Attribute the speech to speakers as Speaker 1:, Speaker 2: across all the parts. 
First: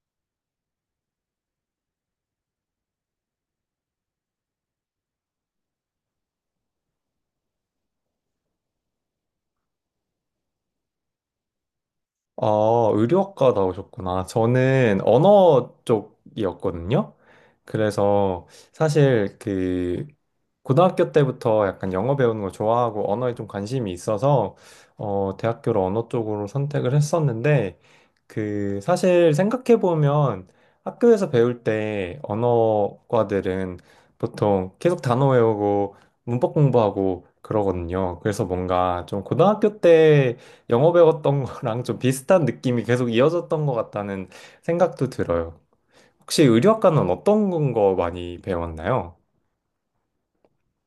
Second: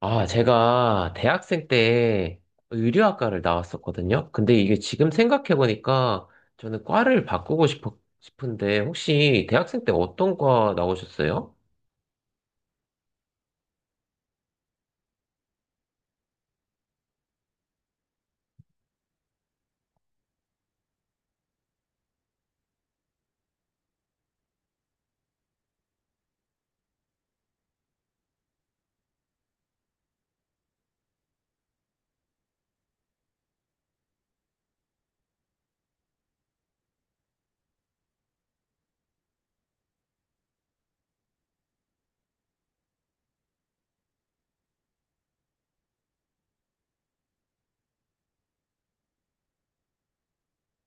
Speaker 1: 아, 제가 대학생 때 의류학과를 나왔었거든요. 근데 이게 지금 생각해보니까 저는 과를 바꾸고 싶은데 혹시 대학생 때 어떤 과 나오셨어요?
Speaker 2: 아, 의료학과 나오셨구나. 저는 언어 쪽이었거든요. 그래서 사실 그 고등학교 때부터 약간 영어 배우는 걸 좋아하고 언어에 좀 관심이 있어서 대학교를 언어 쪽으로 선택을 했었는데, 그 사실 생각해 보면 학교에서 배울 때 언어과들은 보통 계속 단어 외우고 문법 공부하고 그러거든요. 그래서 뭔가 좀 고등학교 때 영어 배웠던 거랑 좀 비슷한 느낌이 계속 이어졌던 것 같다는 생각도 들어요. 혹시 의료학과는 어떤 거 많이 배웠나요?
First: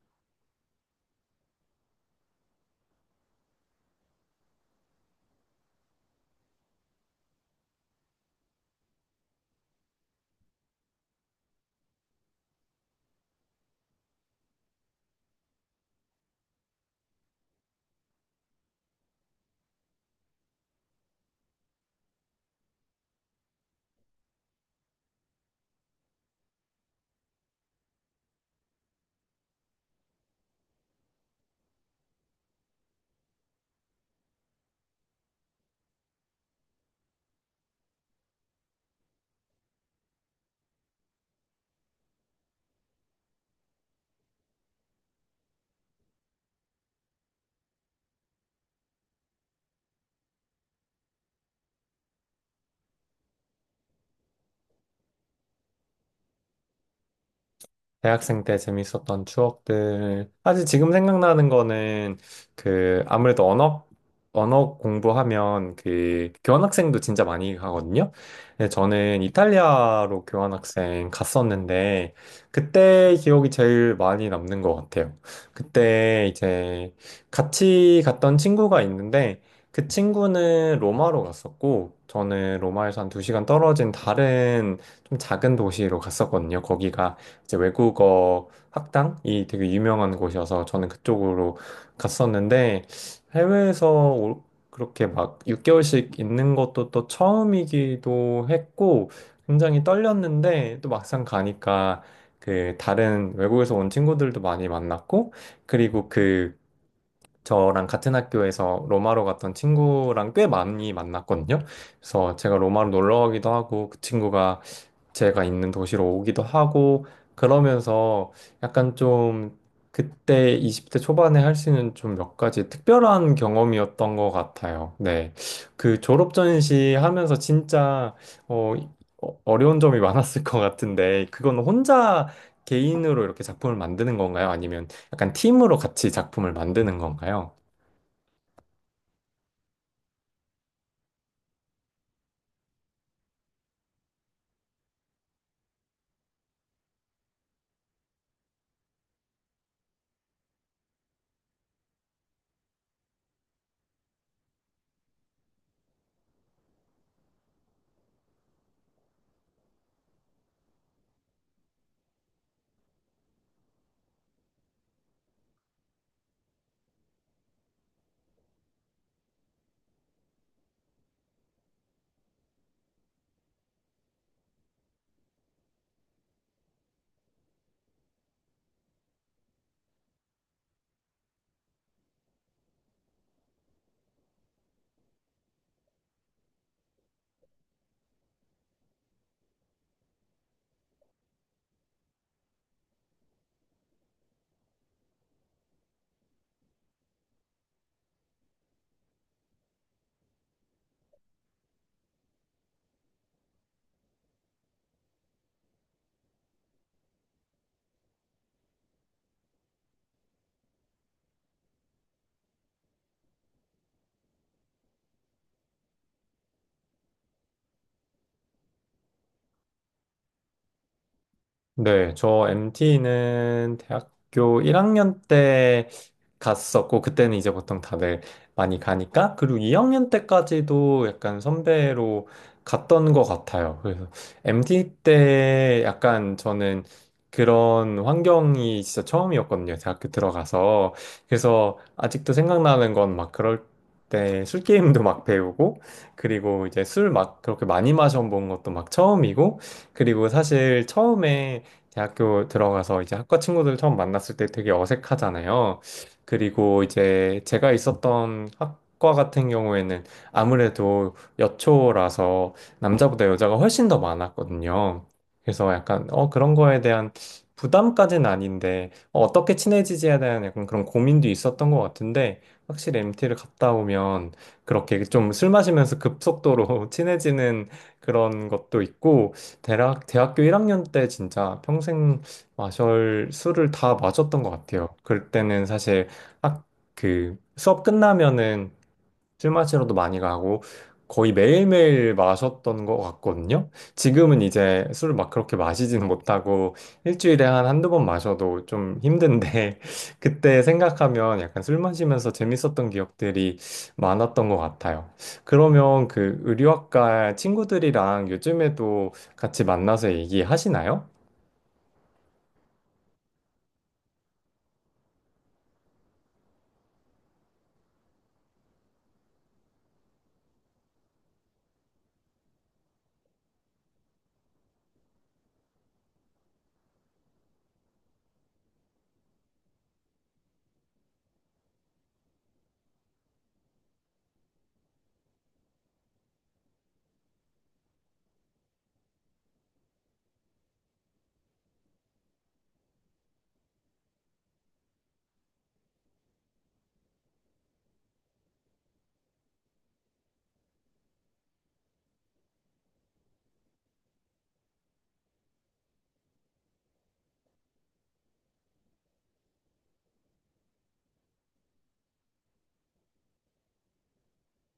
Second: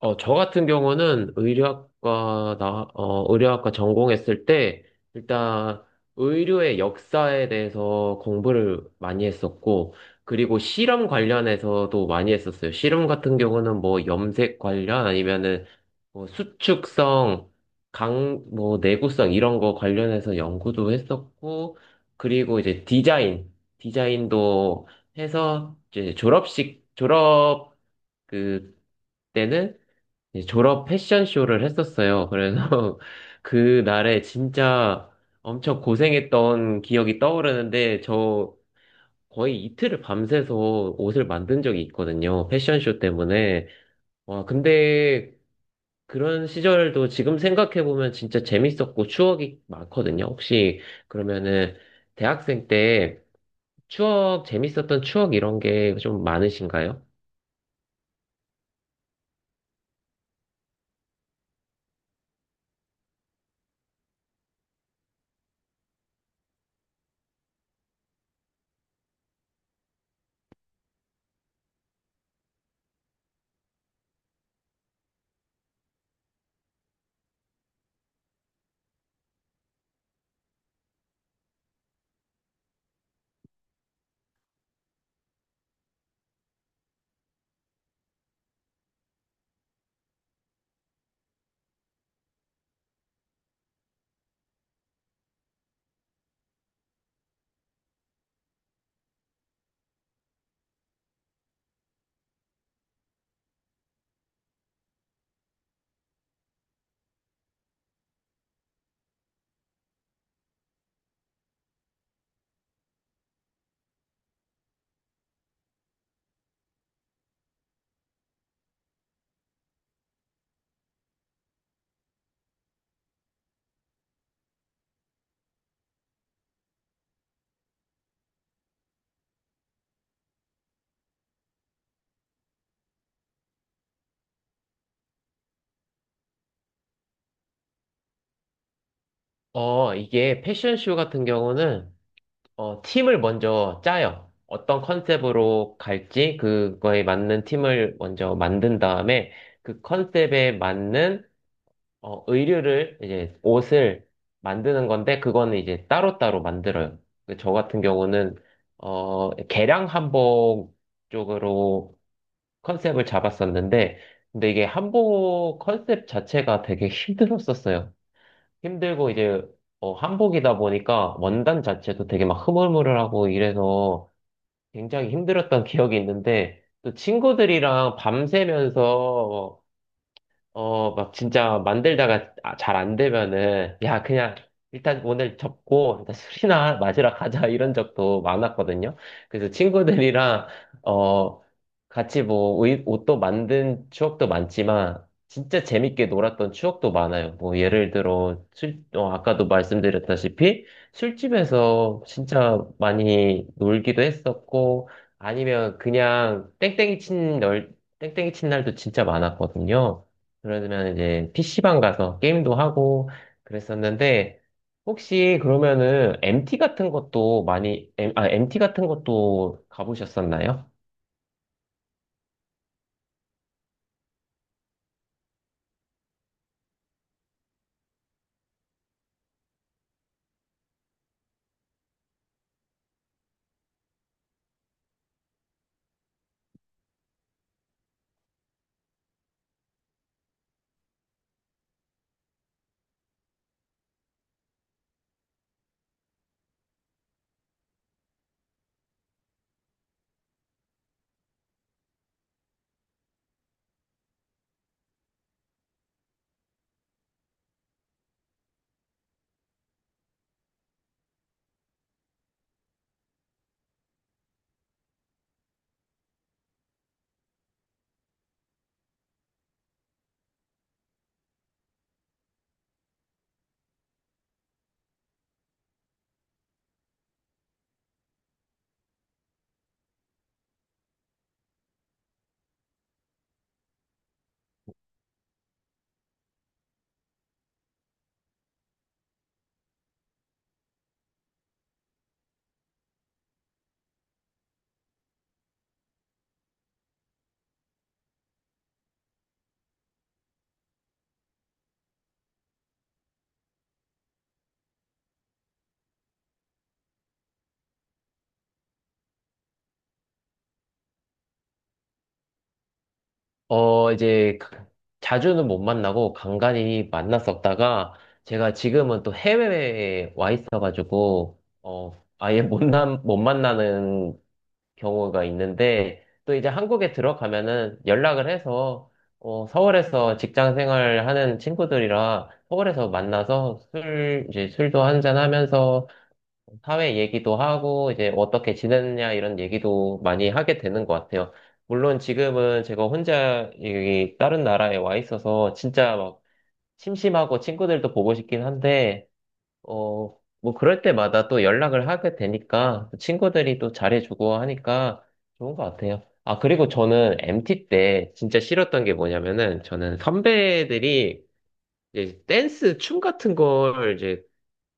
Speaker 1: 저 같은 경우는 의료학과 전공했을 때, 일단 의료의 역사에 대해서 공부를 많이 했었고, 그리고 실험 관련해서도 많이 했었어요. 실험 같은 경우는 뭐 염색 관련 아니면은 뭐 수축성, 뭐 내구성 이런 거 관련해서 연구도 했었고, 그리고 이제 디자인도 해서 이제 졸업 그, 때는 이제 졸업 패션쇼를 했었어요. 그래서 그 날에 진짜 엄청 고생했던 기억이 떠오르는데 저 거의 이틀을 밤새서 옷을 만든 적이 있거든요. 패션쇼 때문에. 와, 근데 그런 시절도 지금 생각해보면 진짜 재밌었고 추억이 많거든요. 혹시 그러면은 대학생 때 재밌었던 추억 이런 게 좀 많으신가요?
Speaker 2: 대학생 때 재밌었던 추억들. 사실 지금 생각나는 거는 그 아무래도 언어 공부하면 그 교환학생도 진짜 많이 가거든요. 근데 저는 이탈리아로 교환학생 갔었는데 그때 기억이 제일 많이 남는 것 같아요. 그때 이제 같이 갔던 친구가 있는데 그 친구는 로마로 갔었고, 저는 로마에서 한 두 시간 떨어진 다른 좀 작은 도시로 갔었거든요. 거기가 이제 외국어 학당이 되게 유명한 곳이어서 저는 그쪽으로 갔었는데, 해외에서 올- 그렇게 막 6개월씩 있는 것도 또 처음이기도 했고, 굉장히 떨렸는데 또 막상 가니까 그 다른 외국에서 온 친구들도 많이 만났고, 그리고 그 저랑 같은 학교에서 로마로 갔던 친구랑 꽤 많이 만났거든요. 그래서 제가 로마로 놀러 가기도 하고 그 친구가 제가 있는 도시로 오기도 하고, 그러면서 약간 좀 그때 20대 초반에 할 수 있는 좀 몇 가지 특별한 경험이었던 것 같아요. 네. 그 졸업 전시 하면서 진짜 어, 어려운 점이 많았을 것 같은데, 그건 혼자 개인으로 이렇게 작품을 만드는 건가요? 아니면 약간 팀으로 같이 작품을 만드는 건가요?
Speaker 1: 이게 패션쇼 같은 경우는 팀을 먼저 짜요. 어떤 컨셉으로 갈지 그거에 맞는 팀을 먼저 만든 다음에 그 컨셉에 맞는 어, 의류를 이제 옷을 만드는 건데 그거는 이제 따로따로 만들어요. 그저 같은 경우는 개량 한복 쪽으로 컨셉을 잡았었는데 근데 이게 한복 컨셉 자체가 되게 힘들었었어요. 힘들고 이제 한복이다 보니까 원단 자체도 되게 막 흐물흐물하고 이래서 굉장히 힘들었던 기억이 있는데 또 친구들이랑 밤새면서 막 진짜 만들다가 아, 잘안 되면은, 야, 그냥 일단 오늘 접고, 일단 술이나 마시러 가자, 이런 적도 많았거든요. 그래서 친구들이랑, 어, 같이 뭐, 옷도 만든 추억도 많지만, 진짜 재밌게 놀았던 추억도 많아요. 뭐, 예를 들어, 아까도 말씀드렸다시피, 술집에서 진짜 많이 놀기도 했었고, 아니면 그냥 땡땡이 친 날도 진짜 많았거든요. 그러면 이제 PC방 가서 게임도 하고 그랬었는데 혹시 그러면은 MT 같은 것도 많이 M, 아, MT 같은 것도 가보셨었나요?
Speaker 2: 네, 저 MT는 대학교 1학년 때 갔었고, 그때는 이제 보통 다들 많이 가니까, 그리고 2학년 때까지도 약간 선배로 갔던 것 같아요. 그래서 MT 때 약간 저는 그런 환경이 진짜 처음이었거든요. 대학교 들어가서. 그래서 아직도 생각나는 건 막 그럴 때 술게임도 막 배우고, 그리고 이제 술 막 그렇게 많이 마셔본 것도 막 처음이고, 그리고 사실 처음에 대학교 들어가서 이제 학과 친구들 처음 만났을 때 되게 어색하잖아요. 그리고 이제 제가 있었던 학과 같은 경우에는 아무래도 여초라서 남자보다 여자가 훨씬 더 많았거든요. 그래서 약간 어 그런 거에 대한 부담까지는 아닌데, 어, 떻게 친해지지에 대한 약간 그런 고민도 있었던 것 같은데, 확실히 MT를 갔다 오면 그렇게 좀 술 마시면서 급속도로 친해지는 그런 것도 있고, 대학교 1학년 때 진짜 평생 마셜 술을 다 마셨던 것 같아요. 그때는 사실 학, 그 수업 끝나면은 술 마시러도 많이 가고 거의 매일매일 마셨던 것 같거든요. 지금은 이제 술을 막 그렇게 마시지는 못하고 일주일에 한 한두 번 마셔도 좀 힘든데 그때 생각하면 약간 술 마시면서 재밌었던 기억들이 많았던 것 같아요. 그러면 그 의류학과 친구들이랑 요즘에도 같이 만나서 얘기하시나요?
Speaker 1: 이제 자주는 못 만나고 간간히 만났었다가 제가 지금은 또 해외에 와 있어가지고 어 아예 못 만나는 경우가 있는데 또 이제 한국에 들어가면은 연락을 해서 서울에서 직장 생활 하는 친구들이라 서울에서 만나서 술 이제 술도 한잔 하면서 사회 얘기도 하고 이제 어떻게 지냈냐 이런 얘기도 많이 하게 되는 것 같아요. 물론 지금은 제가 혼자 여기 다른 나라에 와 있어서 진짜 막 심심하고 친구들도 보고 싶긴 한데 뭐 그럴 때마다 또 연락을 하게 되니까 친구들이 또 잘해주고 하니까 좋은 것 같아요. 아, 그리고 저는 MT 때 진짜 싫었던 게 뭐냐면은 저는 선배들이 이제 댄스 춤 같은 걸 이제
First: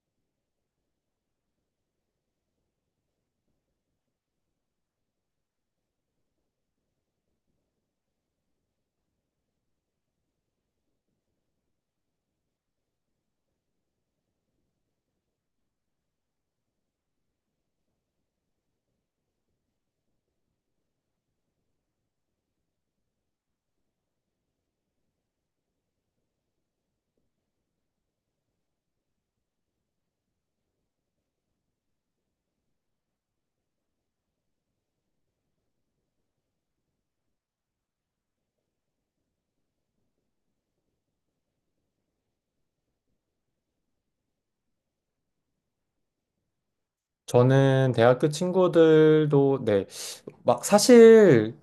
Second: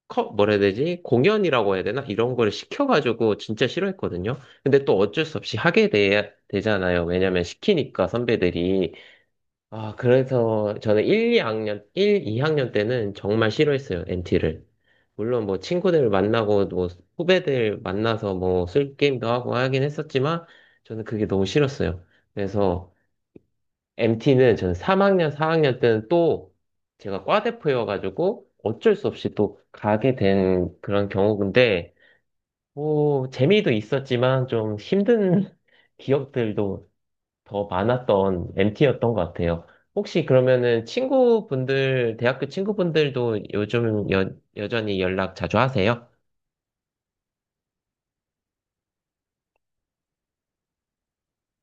Speaker 1: 뭐라 해야 되지? 공연이라고 해야 되나? 이런 걸 시켜가지고 진짜 싫어했거든요. 근데 또 어쩔 수 없이 하게 되잖아요. 왜냐면 시키니까 선배들이. 아, 그래서 저는 일, 이 학년 때는 정말 싫어했어요, m t 를. 물론 뭐 친구들 만나고 뭐 후배들 만나서 뭐 술 게임도 하고 하긴 했었지만 저는 그게 너무 싫었어요. 그래서 MT는 저는 3학년, 4학년 때는 또 제가 과대표여가지고 어쩔 수 없이 또 가게 된 그런 경우인데 뭐 재미도 있었지만 좀 힘든 기억들도 더 많았던 MT였던 것 같아요. 혹시 그러면은 친구분들, 대학교 친구분들도 요즘 여전히 연락 자주 하세요?
Speaker 2: 저는 대학교 친구들도 네, 막 사실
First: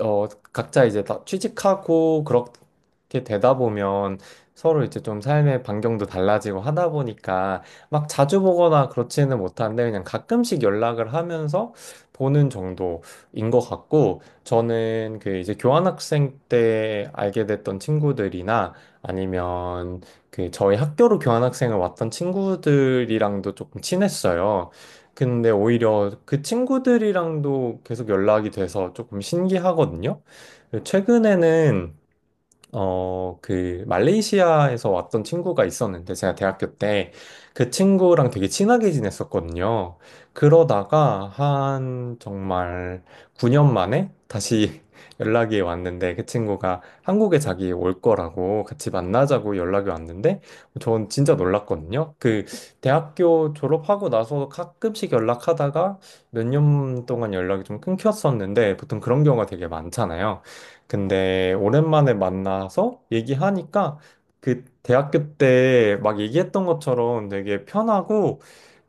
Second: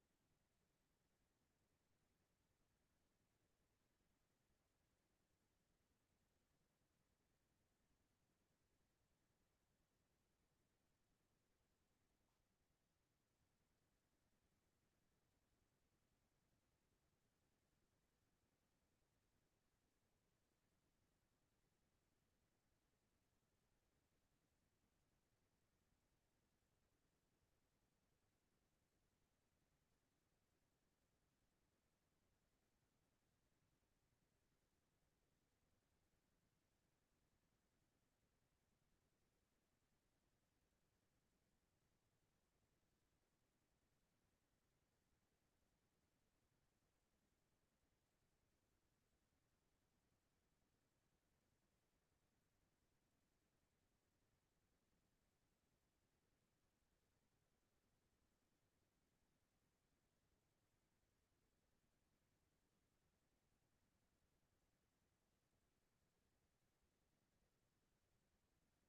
Speaker 2: 어, 각자 이제 다 취직하고 그렇게 되다 보면 서로 이제 좀 삶의 반경도 달라지고 하다 보니까 막 자주 보거나 그렇지는 못한데, 그냥 가끔씩 연락을 하면서 보는 정도인 것 같고, 저는 그 이제 교환학생 때 알게 됐던 친구들이나 아니면 그 저희 학교로 교환학생을 왔던 친구들이랑도 조금 친했어요. 근데 오히려 그 친구들이랑도 계속 연락이 돼서 조금 신기하거든요. 최근에는 말레이시아에서 왔던 친구가 있었는데, 제가 대학교 때 그 친구랑 되게 친하게 지냈었거든요. 그러다가 한 정말 9년 만에 다시 연락이 왔는데, 그 친구가 한국에 자기 올 거라고 같이 만나자고 연락이 왔는데, 전 진짜 놀랐거든요. 그, 대학교 졸업하고 나서 가끔씩 연락하다가 몇 년 동안 연락이 좀 끊겼었는데, 보통 그런 경우가 되게 많잖아요. 근데 오랜만에 만나서 얘기하니까 그 대학교 때 막 얘기했던 것처럼 되게 편하고,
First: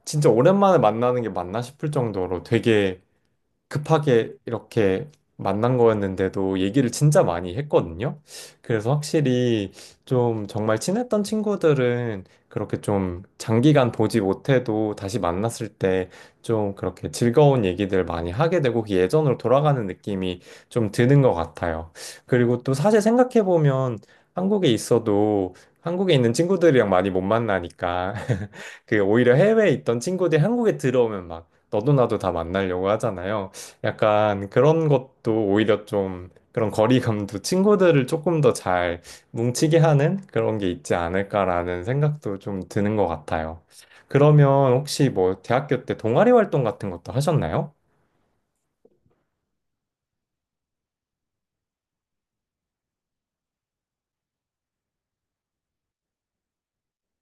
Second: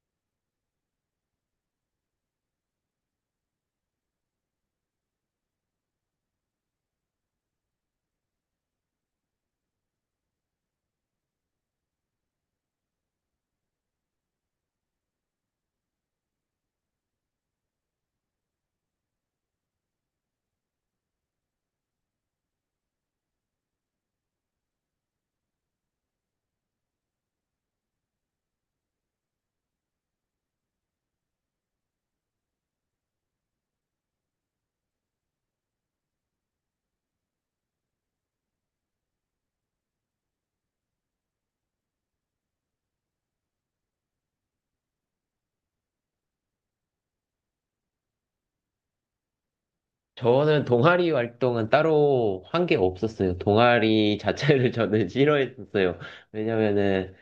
Speaker 2: 진짜 오랜만에 만나는 게 맞나 싶을 정도로 되게 급하게 이렇게 만난 거였는데도 얘기를 진짜 많이 했거든요. 그래서 확실히 좀 정말 친했던 친구들은 그렇게 좀 장기간 보지 못해도 다시 만났을 때 좀 그렇게 즐거운 얘기들 많이 하게 되고, 그 예전으로 돌아가는 느낌이 좀 드는 것 같아요. 그리고 또 사실 생각해보면 한국에 있어도 한국에 있는 친구들이랑 많이 못 만나니까 그 오히려 해외에 있던 친구들이 한국에 들어오면 막 너도 나도 다 만나려고 하잖아요. 약간 그런 것도, 오히려 좀 그런 거리감도 친구들을 조금 더 잘 뭉치게 하는 그런 게 있지 않을까라는 생각도 좀 드는 것 같아요. 그러면 혹시 뭐 대학교 때 동아리 활동 같은 것도 하셨나요?
Speaker 1: 저는 동아리 활동은 따로 한 게 없었어요. 동아리 자체를 저는 싫어했었어요. 왜냐면은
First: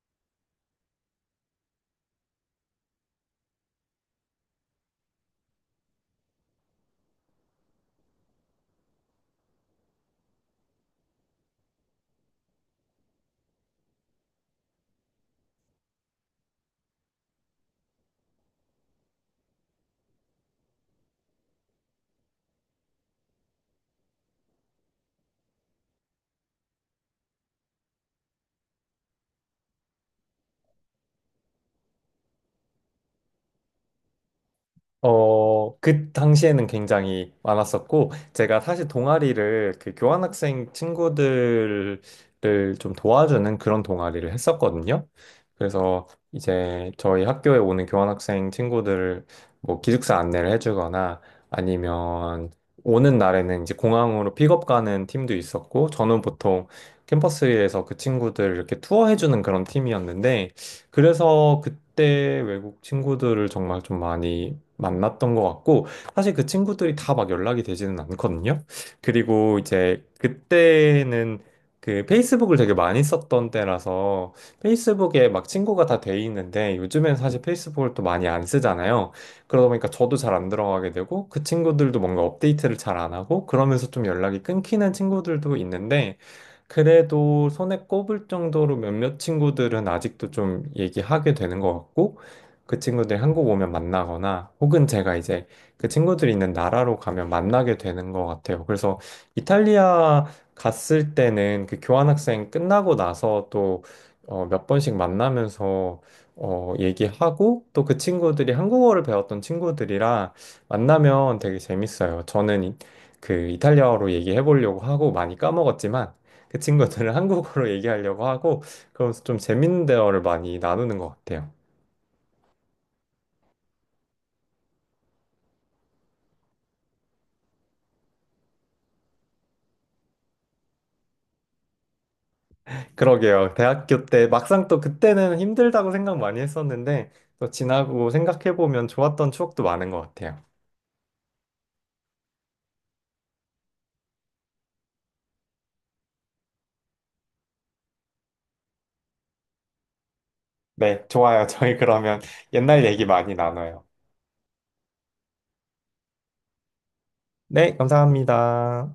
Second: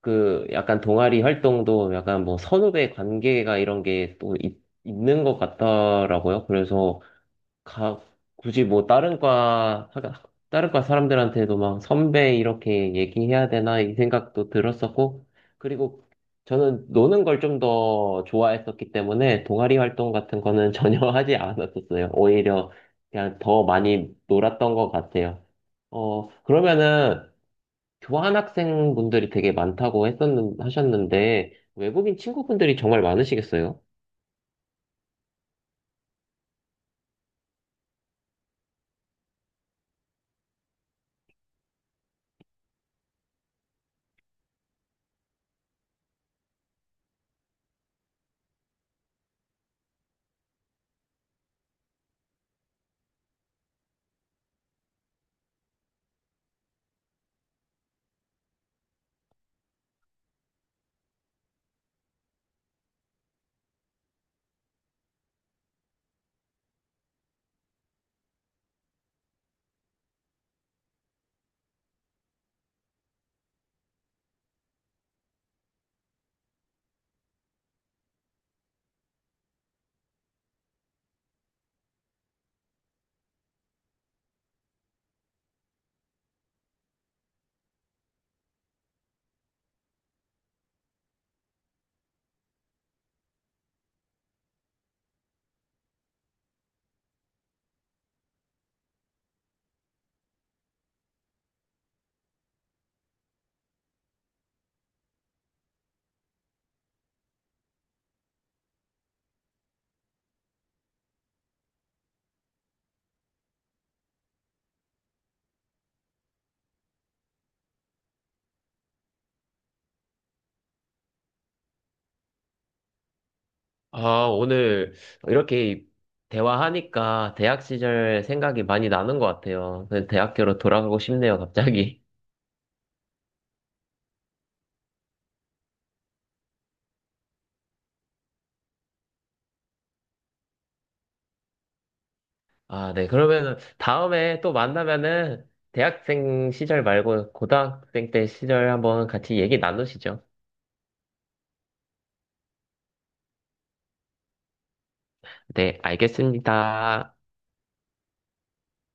Speaker 1: 그 약간 동아리 활동도 약간 뭐 선후배 관계가 이런 게 또 있는 것 같더라고요. 그래서 가, 굳이 뭐 다른 과 사람들한테도 막 선배 이렇게 얘기해야 되나 이 생각도 들었었고, 그리고 저는 노는 걸 좀 더 좋아했었기 때문에 동아리 활동 같은 거는 전혀 하지 않았었어요. 오히려 그냥 더 많이 놀았던 것 같아요. 그러면은 교환학생 분들이 되게 많다고 하셨는데, 외국인 친구분들이 정말 많으시겠어요?
Speaker 2: 그 당시에는 굉장히 많았었고, 제가 사실 동아리를, 그 교환학생 친구들을 좀 도와주는 그런 동아리를 했었거든요. 그래서 이제 저희 학교에 오는 교환학생 친구들을 뭐 기숙사 안내를 해주거나, 아니면 오는 날에는 이제 공항으로 픽업 가는 팀도 있었고, 저는 보통 캠퍼스에서 그 친구들 이렇게 투어해주는 그런 팀이었는데, 그래서 그때 외국 친구들을 정말 좀 많이 만났던 것 같고, 사실 그 친구들이 다 막 연락이 되지는 않거든요. 그리고 이제 그때는 그 페이스북을 되게 많이 썼던 때라서 페이스북에 막 친구가 다 돼 있는데, 요즘엔 사실 페이스북을 또 많이 안 쓰잖아요. 그러다 보니까 저도 잘 안 들어가게 되고 그 친구들도 뭔가 업데이트를 잘 안 하고 그러면서 좀 연락이 끊기는 친구들도 있는데, 그래도 손에 꼽을 정도로 몇몇 친구들은 아직도 좀 얘기하게 되는 것 같고, 그 친구들이 한국 오면 만나거나, 혹은 제가 이제 그 친구들이 있는 나라로 가면 만나게 되는 것 같아요. 그래서 이탈리아 갔을 때는 그 교환학생 끝나고 나서 또 몇 번씩 만나면서 얘기하고, 또 그 친구들이 한국어를 배웠던 친구들이랑 만나면 되게 재밌어요. 저는 그 이탈리아어로 얘기해 보려고 하고 많이 까먹었지만, 그 친구들은 한국어로 얘기하려고 하고, 그러면서 좀 재밌는 대화를 많이 나누는 것 같아요.
Speaker 1: 아, 오늘 이렇게 대화하니까 대학 시절 생각이 많이 나는 것 같아요. 그 대학교로 돌아가고 싶네요, 갑자기.
Speaker 2: 그러게요. 대학교 때 막상 또 그때는 힘들다고 생각 많이 했었는데, 또 지나고 생각해보면 좋았던 추억도 많은 것 같아요.
Speaker 1: 아, 네. 그러면은 다음에 또 만나면은 대학생 시절 말고 고등학생 때 시절 한번 같이 얘기 나누시죠.
Speaker 2: 네, 좋아요. 저희 그러면 옛날 얘기 많이 나눠요.
Speaker 1: 네, 알겠습니다.
Speaker 2: 네, 감사합니다.